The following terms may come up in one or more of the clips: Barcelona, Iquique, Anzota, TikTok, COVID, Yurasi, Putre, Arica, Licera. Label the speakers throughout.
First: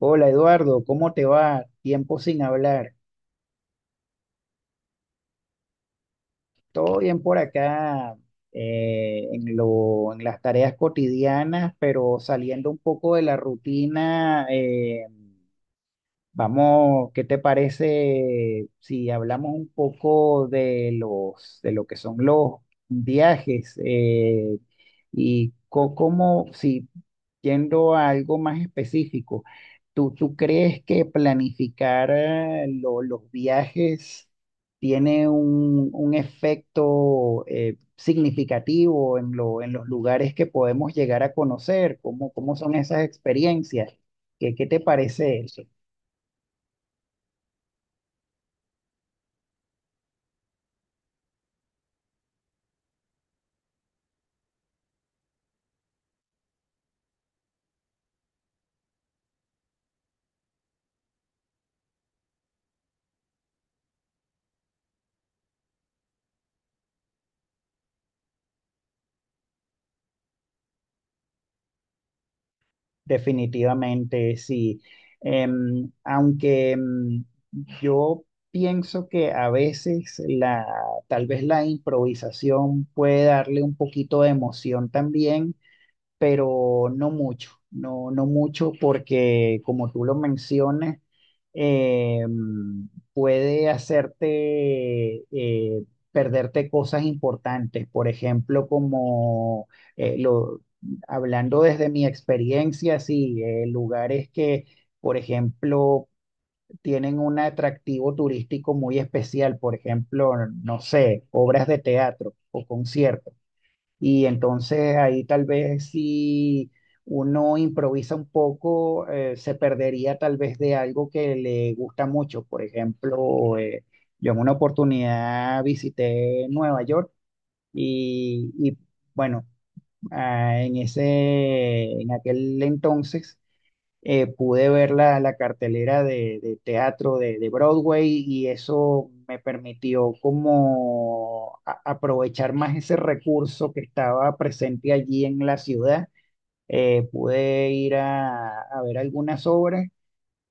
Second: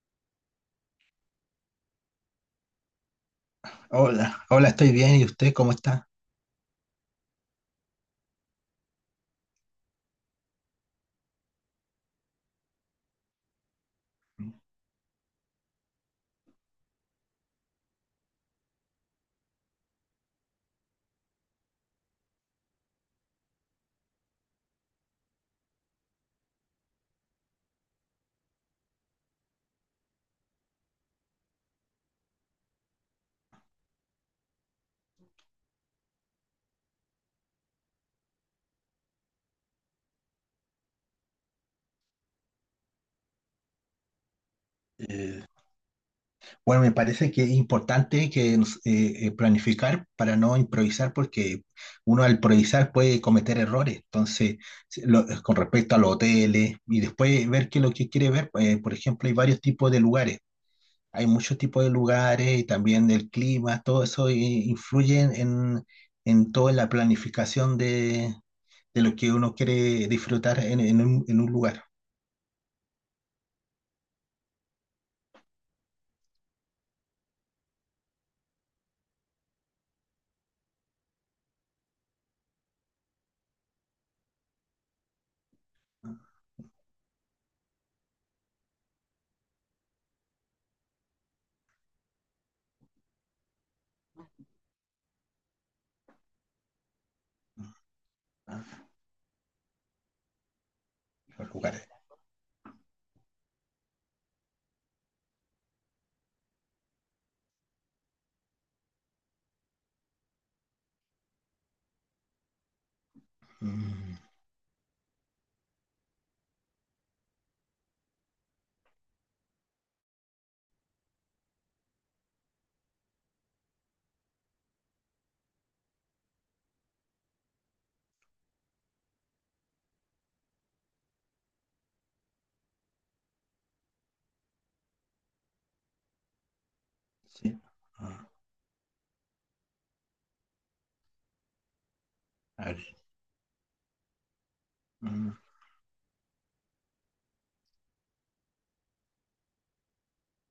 Speaker 1: Hola Eduardo, ¿cómo te va? Tiempo sin hablar.
Speaker 2: Hola, hola, estoy bien. ¿Y usted cómo está?
Speaker 1: Todo bien por acá, en las tareas cotidianas, pero saliendo un poco de la rutina. Vamos, ¿qué te parece si hablamos un poco de lo que son los viajes, y cómo, si yendo a algo más específico, ¿tú crees que planificar, los viajes tiene un efecto, significativo en los lugares que podemos llegar a conocer? ¿Cómo son esas experiencias? ¿Qué te parece
Speaker 2: Eh,
Speaker 1: eso?
Speaker 2: bueno, me parece que es importante que planificar para no improvisar, porque uno al improvisar puede cometer errores. Entonces, con respecto a los hoteles y después ver qué es lo que quiere ver, por ejemplo, hay varios tipos de lugares. Hay muchos tipos de lugares y también del clima, todo eso influye en toda la planificación de lo que uno quiere disfrutar en un lugar.
Speaker 1: Definitivamente, sí. Aunque yo pienso que a veces tal vez la improvisación puede darle un poquito de emoción también,
Speaker 2: ¿No?
Speaker 1: pero no mucho, no, no mucho porque, como tú lo mencionas, eh, puede hacerte, perderte cosas importantes, por ejemplo,
Speaker 2: Ah,
Speaker 1: como eh, lo,
Speaker 2: los
Speaker 1: hablando desde
Speaker 2: lugares.
Speaker 1: mi experiencia, sí, lugares que, por ejemplo, tienen un atractivo turístico muy especial. Por ejemplo, no sé, obras de teatro o conciertos,
Speaker 2: Mm,
Speaker 1: y entonces ahí tal vez si uno improvisa un poco, se perdería tal vez de algo que le gusta mucho. Por ejemplo, yo en una oportunidad visité Nueva York y, bueno, ah, en ese, en aquel entonces, pude ver la cartelera de teatro de
Speaker 2: sí.
Speaker 1: Broadway,
Speaker 2: Ah,
Speaker 1: y eso me permitió como aprovechar
Speaker 2: a
Speaker 1: más ese
Speaker 2: ver.
Speaker 1: recurso que estaba presente allí
Speaker 2: Mm,
Speaker 1: en la ciudad. Pude ir a ver algunas obras,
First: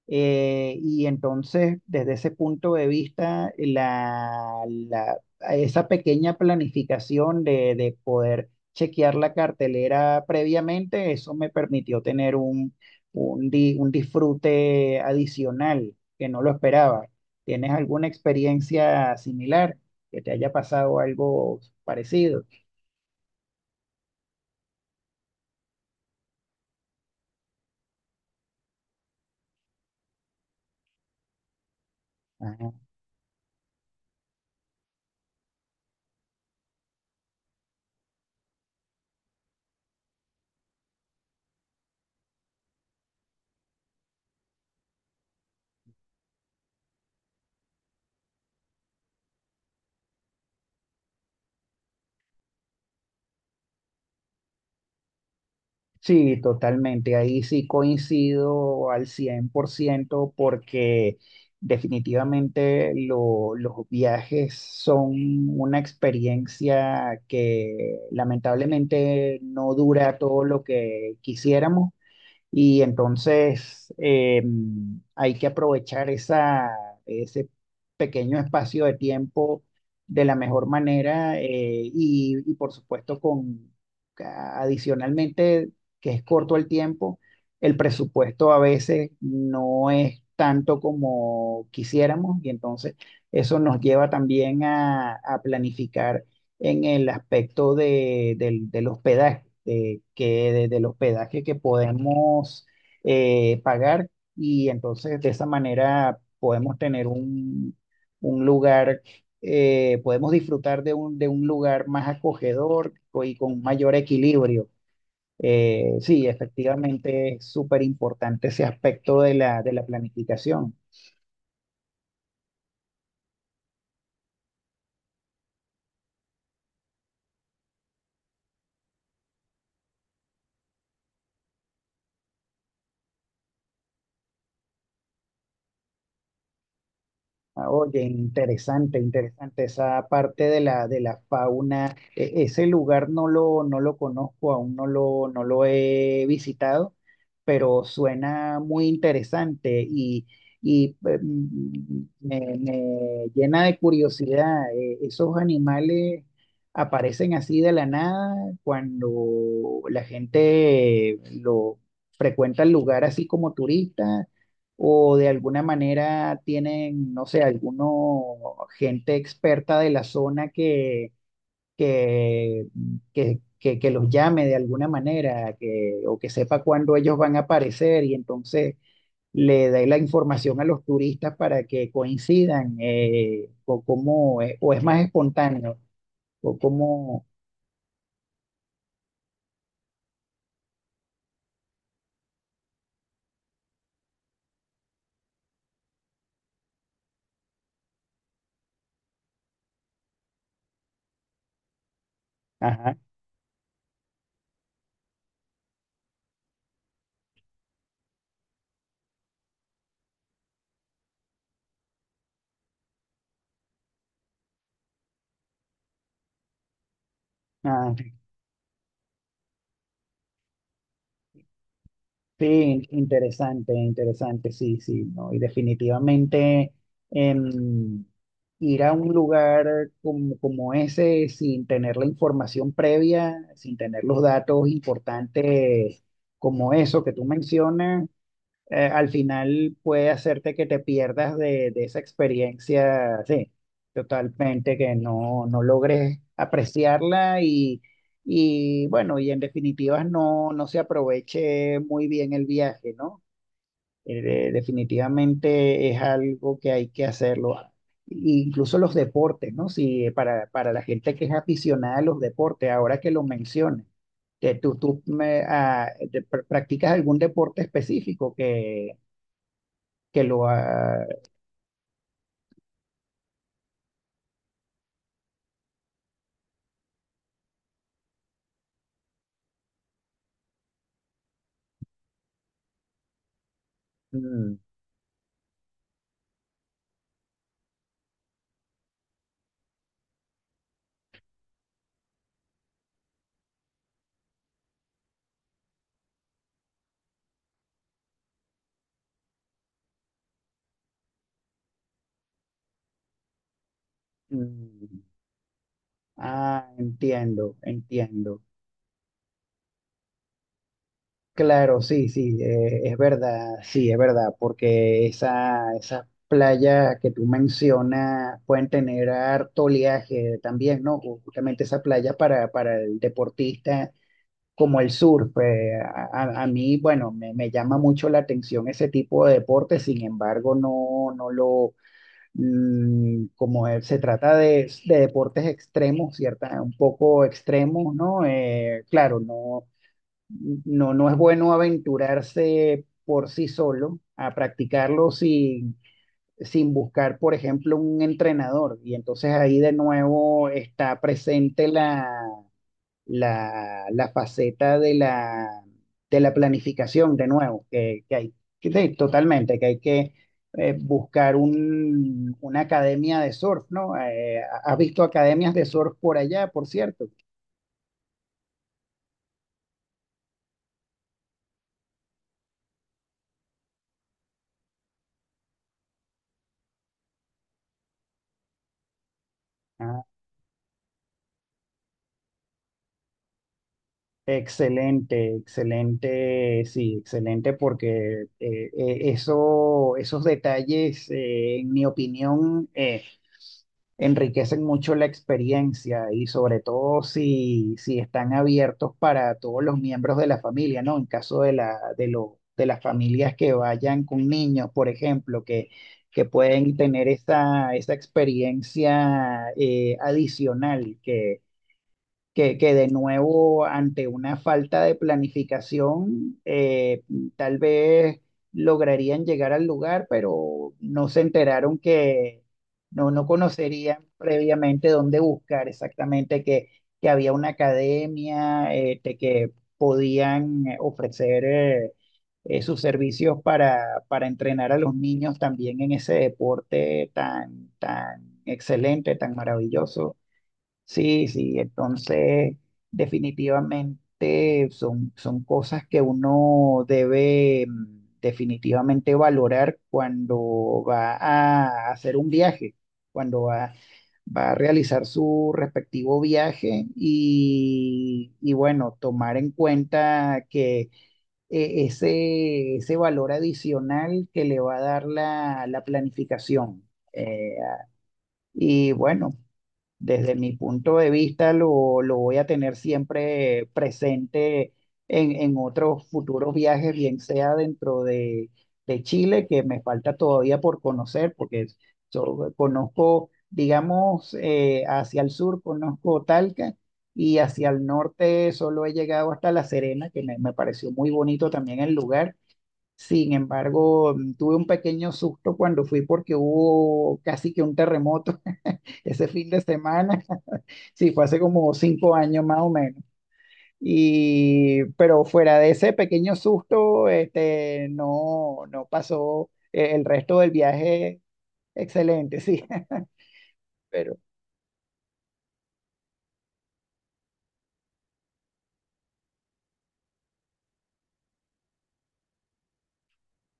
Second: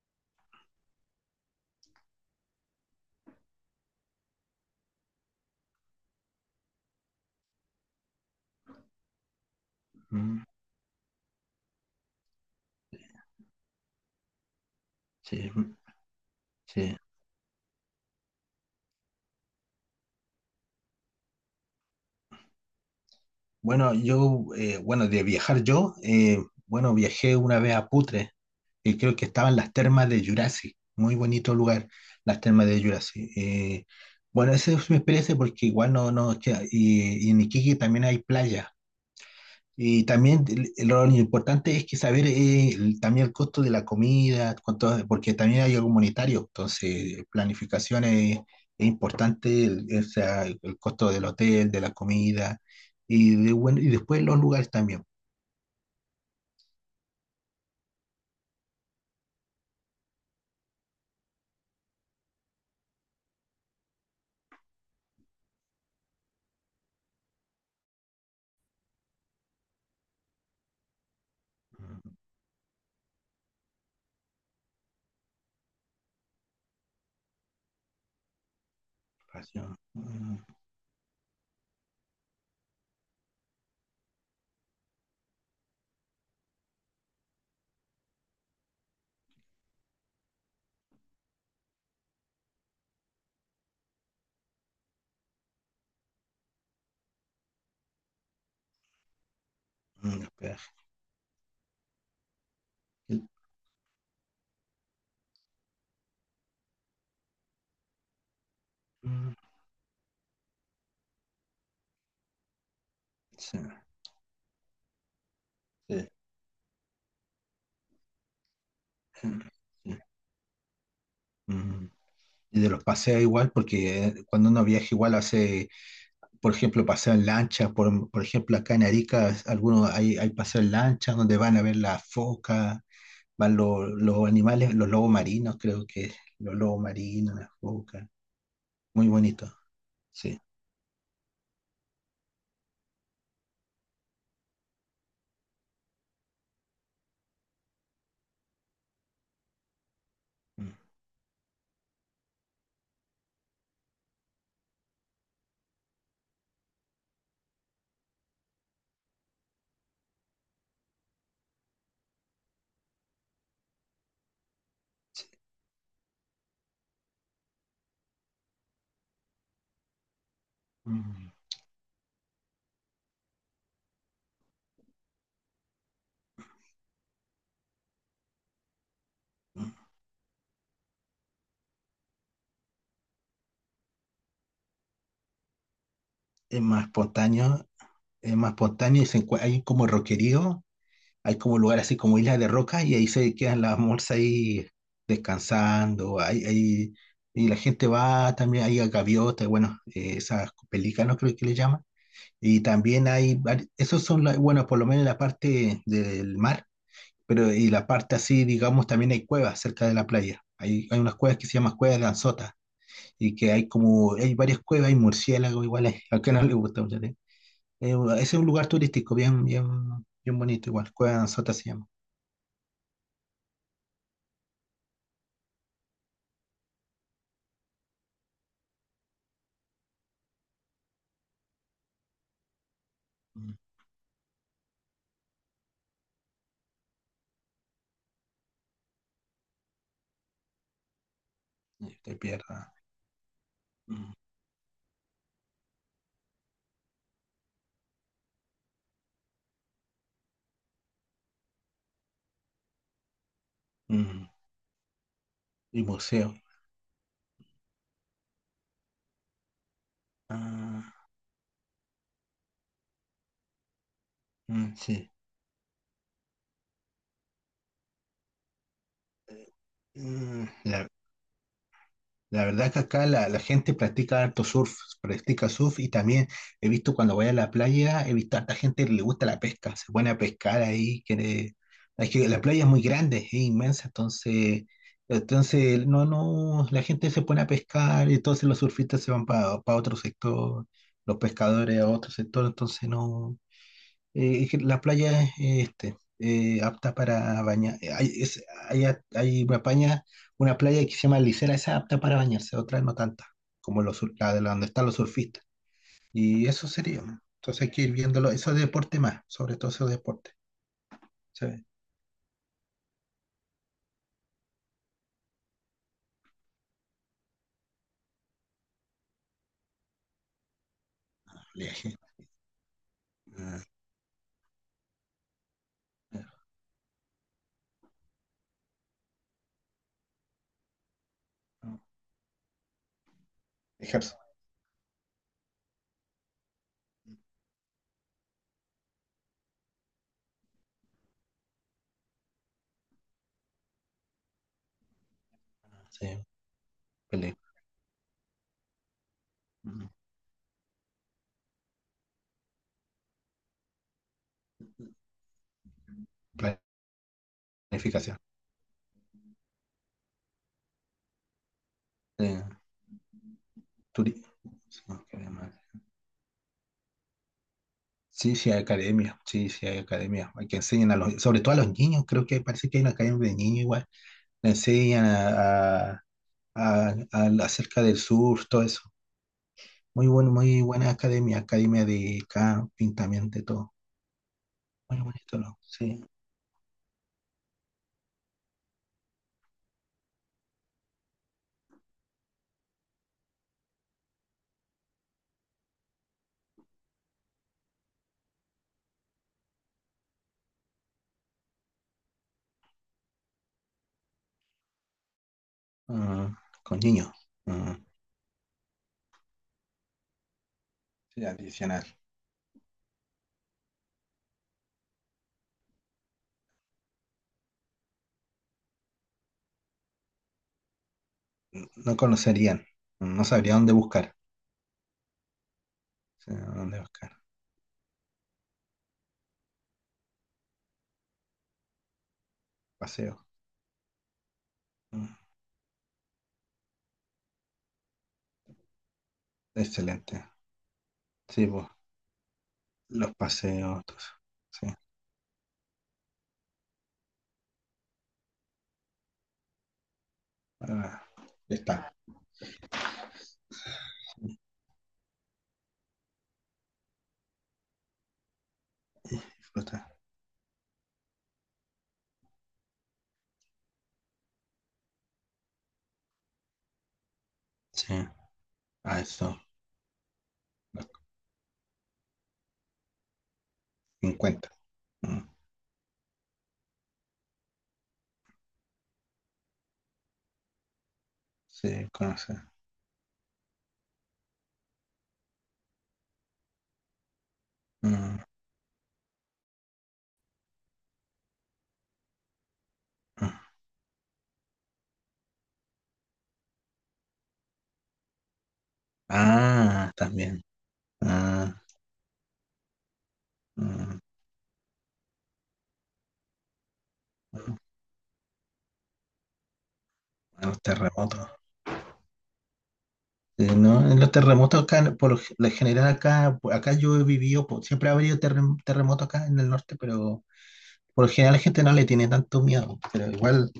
Speaker 1: y entonces, desde ese punto de vista, esa pequeña planificación de poder chequear la cartelera
Speaker 2: mm,
Speaker 1: previamente, eso me permitió tener un disfrute
Speaker 2: sí, mm,
Speaker 1: adicional que no lo
Speaker 2: sí.
Speaker 1: esperaba. ¿Tienes alguna experiencia similar que te haya pasado algo parecido?
Speaker 2: Bueno, bueno, bueno, viajé una vez a Putre, y creo que estaban las termas de Yurasi, muy bonito lugar, las termas de Yurasi. Bueno, esa es mi experiencia porque igual no, no, queda- y en Iquique también hay playa. Y también lo importante es que saber también el costo de la comida, cuánto, porque también hay algo monetario, entonces es importante, o sea, el costo del hotel, de la comida bueno, y después los lugares también.
Speaker 1: Sí, totalmente. Ahí sí coincido al 100%, porque definitivamente los viajes son una experiencia que lamentablemente no dura todo lo que quisiéramos,
Speaker 2: Mm,
Speaker 1: y entonces, hay que aprovechar ese pequeño espacio de tiempo
Speaker 2: pasión,
Speaker 1: de la
Speaker 2: mm,
Speaker 1: mejor manera, y, por supuesto, con adicionalmente que es corto el tiempo, el presupuesto a veces no es tanto como quisiéramos, y entonces eso nos lleva también a planificar en el aspecto del hospedaje,
Speaker 2: mm,
Speaker 1: que
Speaker 2: hospedaje.
Speaker 1: desde el hospedaje que podemos, pagar, y entonces de esa manera podemos tener un, lugar,
Speaker 2: Mm,
Speaker 1: podemos disfrutar de un lugar más acogedor y
Speaker 2: sí,
Speaker 1: con mayor equilibrio. Eh,
Speaker 2: sí,
Speaker 1: sí, efectivamente es súper importante ese aspecto
Speaker 2: sí.
Speaker 1: de la planificación.
Speaker 2: mm. Y de los paseos igual, porque cuando uno viaja igual hace, por ejemplo, paseo en lancha, por ejemplo, acá en Arica, algunos hay, hay paseo en lancha donde van a ver las focas, van los animales, los lobos marinos, creo que los lobos marinos, las
Speaker 1: Ah, oye,
Speaker 2: focas,
Speaker 1: interesante,
Speaker 2: muy bonito,
Speaker 1: interesante esa
Speaker 2: sí.
Speaker 1: parte de la fauna. Ese lugar no lo, conozco, aún no lo, he visitado, pero suena muy interesante, y,
Speaker 2: Mm.
Speaker 1: y me, llena de curiosidad. Esos animales aparecen así de la nada cuando la gente lo frecuenta el lugar así como turista, o de alguna manera tienen, no sé, alguno gente experta de la zona
Speaker 2: mm,
Speaker 1: que, que los llame de alguna manera, que, o que sepa cuándo ellos van a aparecer, y entonces le dé
Speaker 2: mm.
Speaker 1: la información a los turistas para que coincidan, o cómo, o es más espontáneo, o
Speaker 2: Es más
Speaker 1: cómo,
Speaker 2: espontáneo, es más espontáneo y hay como roquerío, hay como lugar así como islas de roca y ahí se quedan las morsas ahí descansando, y la gente va también, hay gaviotas, bueno, esas pelícanos creo que le llaman. Y
Speaker 1: ajá.
Speaker 2: también esos son, bueno, por lo menos la parte del mar, pero y la parte así, digamos, también hay cuevas cerca de la playa. Hay unas cuevas que se llaman cuevas de Anzota y que hay como, hay varias cuevas, hay murciélagos igual, hay, al que no le gusta mucho. ¿Sí? Ese es un lugar turístico bien bonito igual, cuevas de Anzota se llama.
Speaker 1: Sí, interesante, interesante, sí, sí, ¿no? Y definitivamente, em, ir a un lugar como ese sin tener la información previa,
Speaker 2: Mm,
Speaker 1: sin tener los datos importantes como eso que tú mencionas, al final puede hacerte que te pierdas de
Speaker 2: y
Speaker 1: esa
Speaker 2: te pierdas.
Speaker 1: experiencia, sí,
Speaker 2: Mm,
Speaker 1: totalmente, que no, no logres apreciarla, y bueno, y en definitiva no, no se aproveche muy bien el viaje, ¿no? Eh,
Speaker 2: mm,
Speaker 1: de-
Speaker 2: y
Speaker 1: definitivamente es
Speaker 2: museo.
Speaker 1: algo que hay que hacerlo. Ah, incluso los deportes, ¿no? Si para la
Speaker 2: Ah,
Speaker 1: gente que es aficionada a los deportes, ahora que lo mencionas, que
Speaker 2: mm,
Speaker 1: tú
Speaker 2: sí.
Speaker 1: me, ah, te- pr- practicas algún deporte específico que
Speaker 2: Mm,
Speaker 1: lo
Speaker 2: la-
Speaker 1: ha...
Speaker 2: La verdad que acá la gente practica harto surf, practica surf y también he visto cuando voy a la playa, he visto a harta gente que le gusta la pesca, se pone a pescar ahí, es que la playa es muy grande, es inmensa,
Speaker 1: mm,
Speaker 2: entonces, entonces no, no, la gente se pone a pescar y entonces los surfistas se van para otro sector, los pescadores a otro sector, entonces no. Es que la playa es apta para bañar. Hay, es- hay, a- Hay una playa que se llama Licera, esa es apta para bañarse, otra no tanta, como la de la donde están los
Speaker 1: mm,
Speaker 2: surfistas. Y eso
Speaker 1: ah,
Speaker 2: sería. ¿No?
Speaker 1: entiendo,
Speaker 2: Entonces hay que ir viéndolo,
Speaker 1: entiendo.
Speaker 2: esos deportes más, sobre todo esos deportes. ¿Sabes?
Speaker 1: Claro, sí, sí, es verdad, sí, es verdad, porque esas playas que tú mencionas pueden tener harto oleaje también, ¿no? Justamente esa
Speaker 2: Viaje,
Speaker 1: playa para el
Speaker 2: ah,
Speaker 1: deportista, como el surf. A mí, bueno, me llama mucho la atención ese tipo de deporte. Sin embargo, no, no lo...
Speaker 2: ah,
Speaker 1: Como se
Speaker 2: ejercicio,
Speaker 1: trata de deportes extremos, un poco extremos, ¿no? Claro, no, no, no es bueno aventurarse por sí solo a practicarlo sin,
Speaker 2: sí,
Speaker 1: sin buscar, por
Speaker 2: pele-
Speaker 1: ejemplo, un entrenador. Y entonces ahí de
Speaker 2: mm,
Speaker 1: nuevo está presente la, faceta de la planificación, de nuevo, que
Speaker 2: planificación,
Speaker 1: hay, que sí, totalmente, que hay que buscar
Speaker 2: eh,
Speaker 1: una academia de surf, ¿no?
Speaker 2: turi-
Speaker 1: ¿Has
Speaker 2: sí,
Speaker 1: visto
Speaker 2: ¿qué
Speaker 1: academias
Speaker 2: más?
Speaker 1: de surf por allá, por cierto?
Speaker 2: Sí, sí hay academia, sí, sí hay academia. Hay que enseñan a los, sobre todo a los niños, creo que parece que hay una academia de niños igual. Le enseñan acerca del surf, todo eso.
Speaker 1: Ah,
Speaker 2: Muy bueno, muy buena academia, academia de camping también, de todo. Muy
Speaker 1: excelente,
Speaker 2: bonito, ¿no? Sí.
Speaker 1: excelente, sí, excelente, porque esos detalles, en mi opinión, enriquecen mucho la experiencia, y sobre todo si, si están abiertos para todos los miembros de la familia, ¿no? En caso de la, de las familias que vayan con niños, por ejemplo, que
Speaker 2: Ah,
Speaker 1: pueden
Speaker 2: con
Speaker 1: tener
Speaker 2: niños.
Speaker 1: esa,
Speaker 2: Ah,
Speaker 1: esa experiencia, adicional,
Speaker 2: sí, adicional.
Speaker 1: que de nuevo, ante una falta de planificación, tal vez lograrían llegar al lugar, pero no se enteraron
Speaker 2: No
Speaker 1: que
Speaker 2: conocerían,
Speaker 1: no,
Speaker 2: no
Speaker 1: no
Speaker 2: sabría dónde
Speaker 1: conocerían
Speaker 2: buscar.
Speaker 1: previamente dónde buscar
Speaker 2: Sí,
Speaker 1: exactamente, que,
Speaker 2: dónde
Speaker 1: que
Speaker 2: buscar.
Speaker 1: había una academia, de que podían ofrecer sus
Speaker 2: Paseo.
Speaker 1: servicios para entrenar a los
Speaker 2: Ah,
Speaker 1: niños también en ese deporte tan, tan excelente, tan maravilloso.
Speaker 2: excelente.
Speaker 1: Sí,
Speaker 2: Sí,
Speaker 1: sí,
Speaker 2: pues,
Speaker 1: entonces
Speaker 2: los paseos, todo eso. Sí.
Speaker 1: definitivamente son, cosas que uno debe, definitivamente, valorar cuando
Speaker 2: Ah,
Speaker 1: va
Speaker 2: ya
Speaker 1: a
Speaker 2: está.
Speaker 1: hacer un viaje, cuando va, a realizar su respectivo viaje, y bueno, tomar en
Speaker 2: Disfruta.
Speaker 1: cuenta que, ese, valor adicional que le va a dar la planificación. Eh,
Speaker 2: Sí,
Speaker 1: y
Speaker 2: a
Speaker 1: bueno.
Speaker 2: eso,
Speaker 1: Desde mi
Speaker 2: los
Speaker 1: punto de vista, lo, voy a tener siempre
Speaker 2: 50.
Speaker 1: presente
Speaker 2: Mm,
Speaker 1: en, otros futuros viajes, bien sea dentro de, Chile, que me falta todavía por conocer, porque
Speaker 2: Sí, conoce.
Speaker 1: yo conozco, digamos, hacia el sur conozco Talca, y hacia el
Speaker 2: Mm,
Speaker 1: norte solo he llegado hasta La Serena, que me, pareció muy bonito también el lugar. Sin
Speaker 2: mm.
Speaker 1: embargo, tuve un pequeño susto cuando fui porque hubo casi que un terremoto ese fin de
Speaker 2: Ah,
Speaker 1: semana.
Speaker 2: también.
Speaker 1: Sí, fue hace
Speaker 2: Ah.
Speaker 1: como 5 años más o menos.
Speaker 2: mm,
Speaker 1: Y pero, fuera de ese pequeño susto,
Speaker 2: mm.
Speaker 1: este, no, no pasó, el resto
Speaker 2: A
Speaker 1: del
Speaker 2: los
Speaker 1: viaje
Speaker 2: terremotos.
Speaker 1: excelente, sí.
Speaker 2: Sí, no, en los
Speaker 1: Pero,
Speaker 2: terremotos acá, por lo lo general acá, acá yo he vivido, siempre ha habido terremotos acá en el norte, pero por lo general la gente no le tiene tanto miedo. Pero igual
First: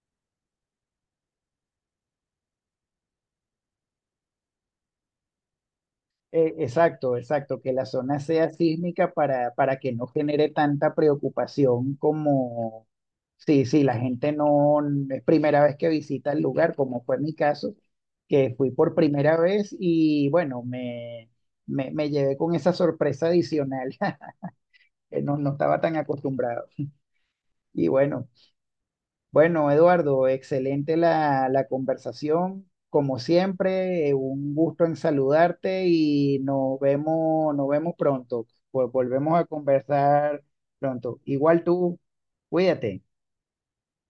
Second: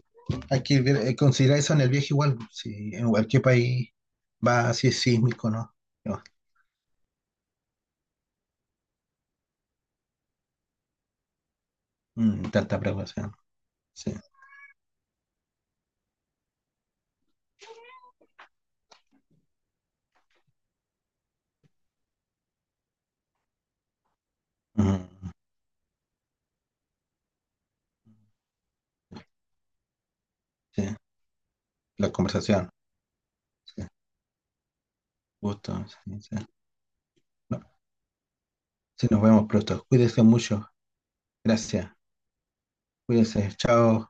Speaker 2: considerar eso en el viaje igual, si en cualquier país va así es sísmico, ¿no? No,
Speaker 1: exacto, exacto, que la zona sea sísmica para que no genere tanta preocupación
Speaker 2: mm, tanta
Speaker 1: como,
Speaker 2: precaución.
Speaker 1: sí, sí, la
Speaker 2: Sí.
Speaker 1: gente no, es primera vez que visita el lugar, como fue mi caso, que fui por primera vez, y bueno, me llevé con esa sorpresa adicional.
Speaker 2: Mm,
Speaker 1: No, no estaba tan acostumbrado. Y bueno, bueno, Eduardo, excelente
Speaker 2: sí.
Speaker 1: la
Speaker 2: La conversación.
Speaker 1: conversación. Como
Speaker 2: Sí.
Speaker 1: siempre, un gusto en
Speaker 2: Gusto.
Speaker 1: saludarte,
Speaker 2: Sí, sí.
Speaker 1: y
Speaker 2: No.
Speaker 1: nos vemos pronto. Vol-
Speaker 2: Sí, nos
Speaker 1: Volvemos a
Speaker 2: vemos pronto. Cuídense
Speaker 1: conversar
Speaker 2: mucho.
Speaker 1: pronto. Igual
Speaker 2: Gracias.
Speaker 1: tú, cuídate.
Speaker 2: Cuídense. Chao.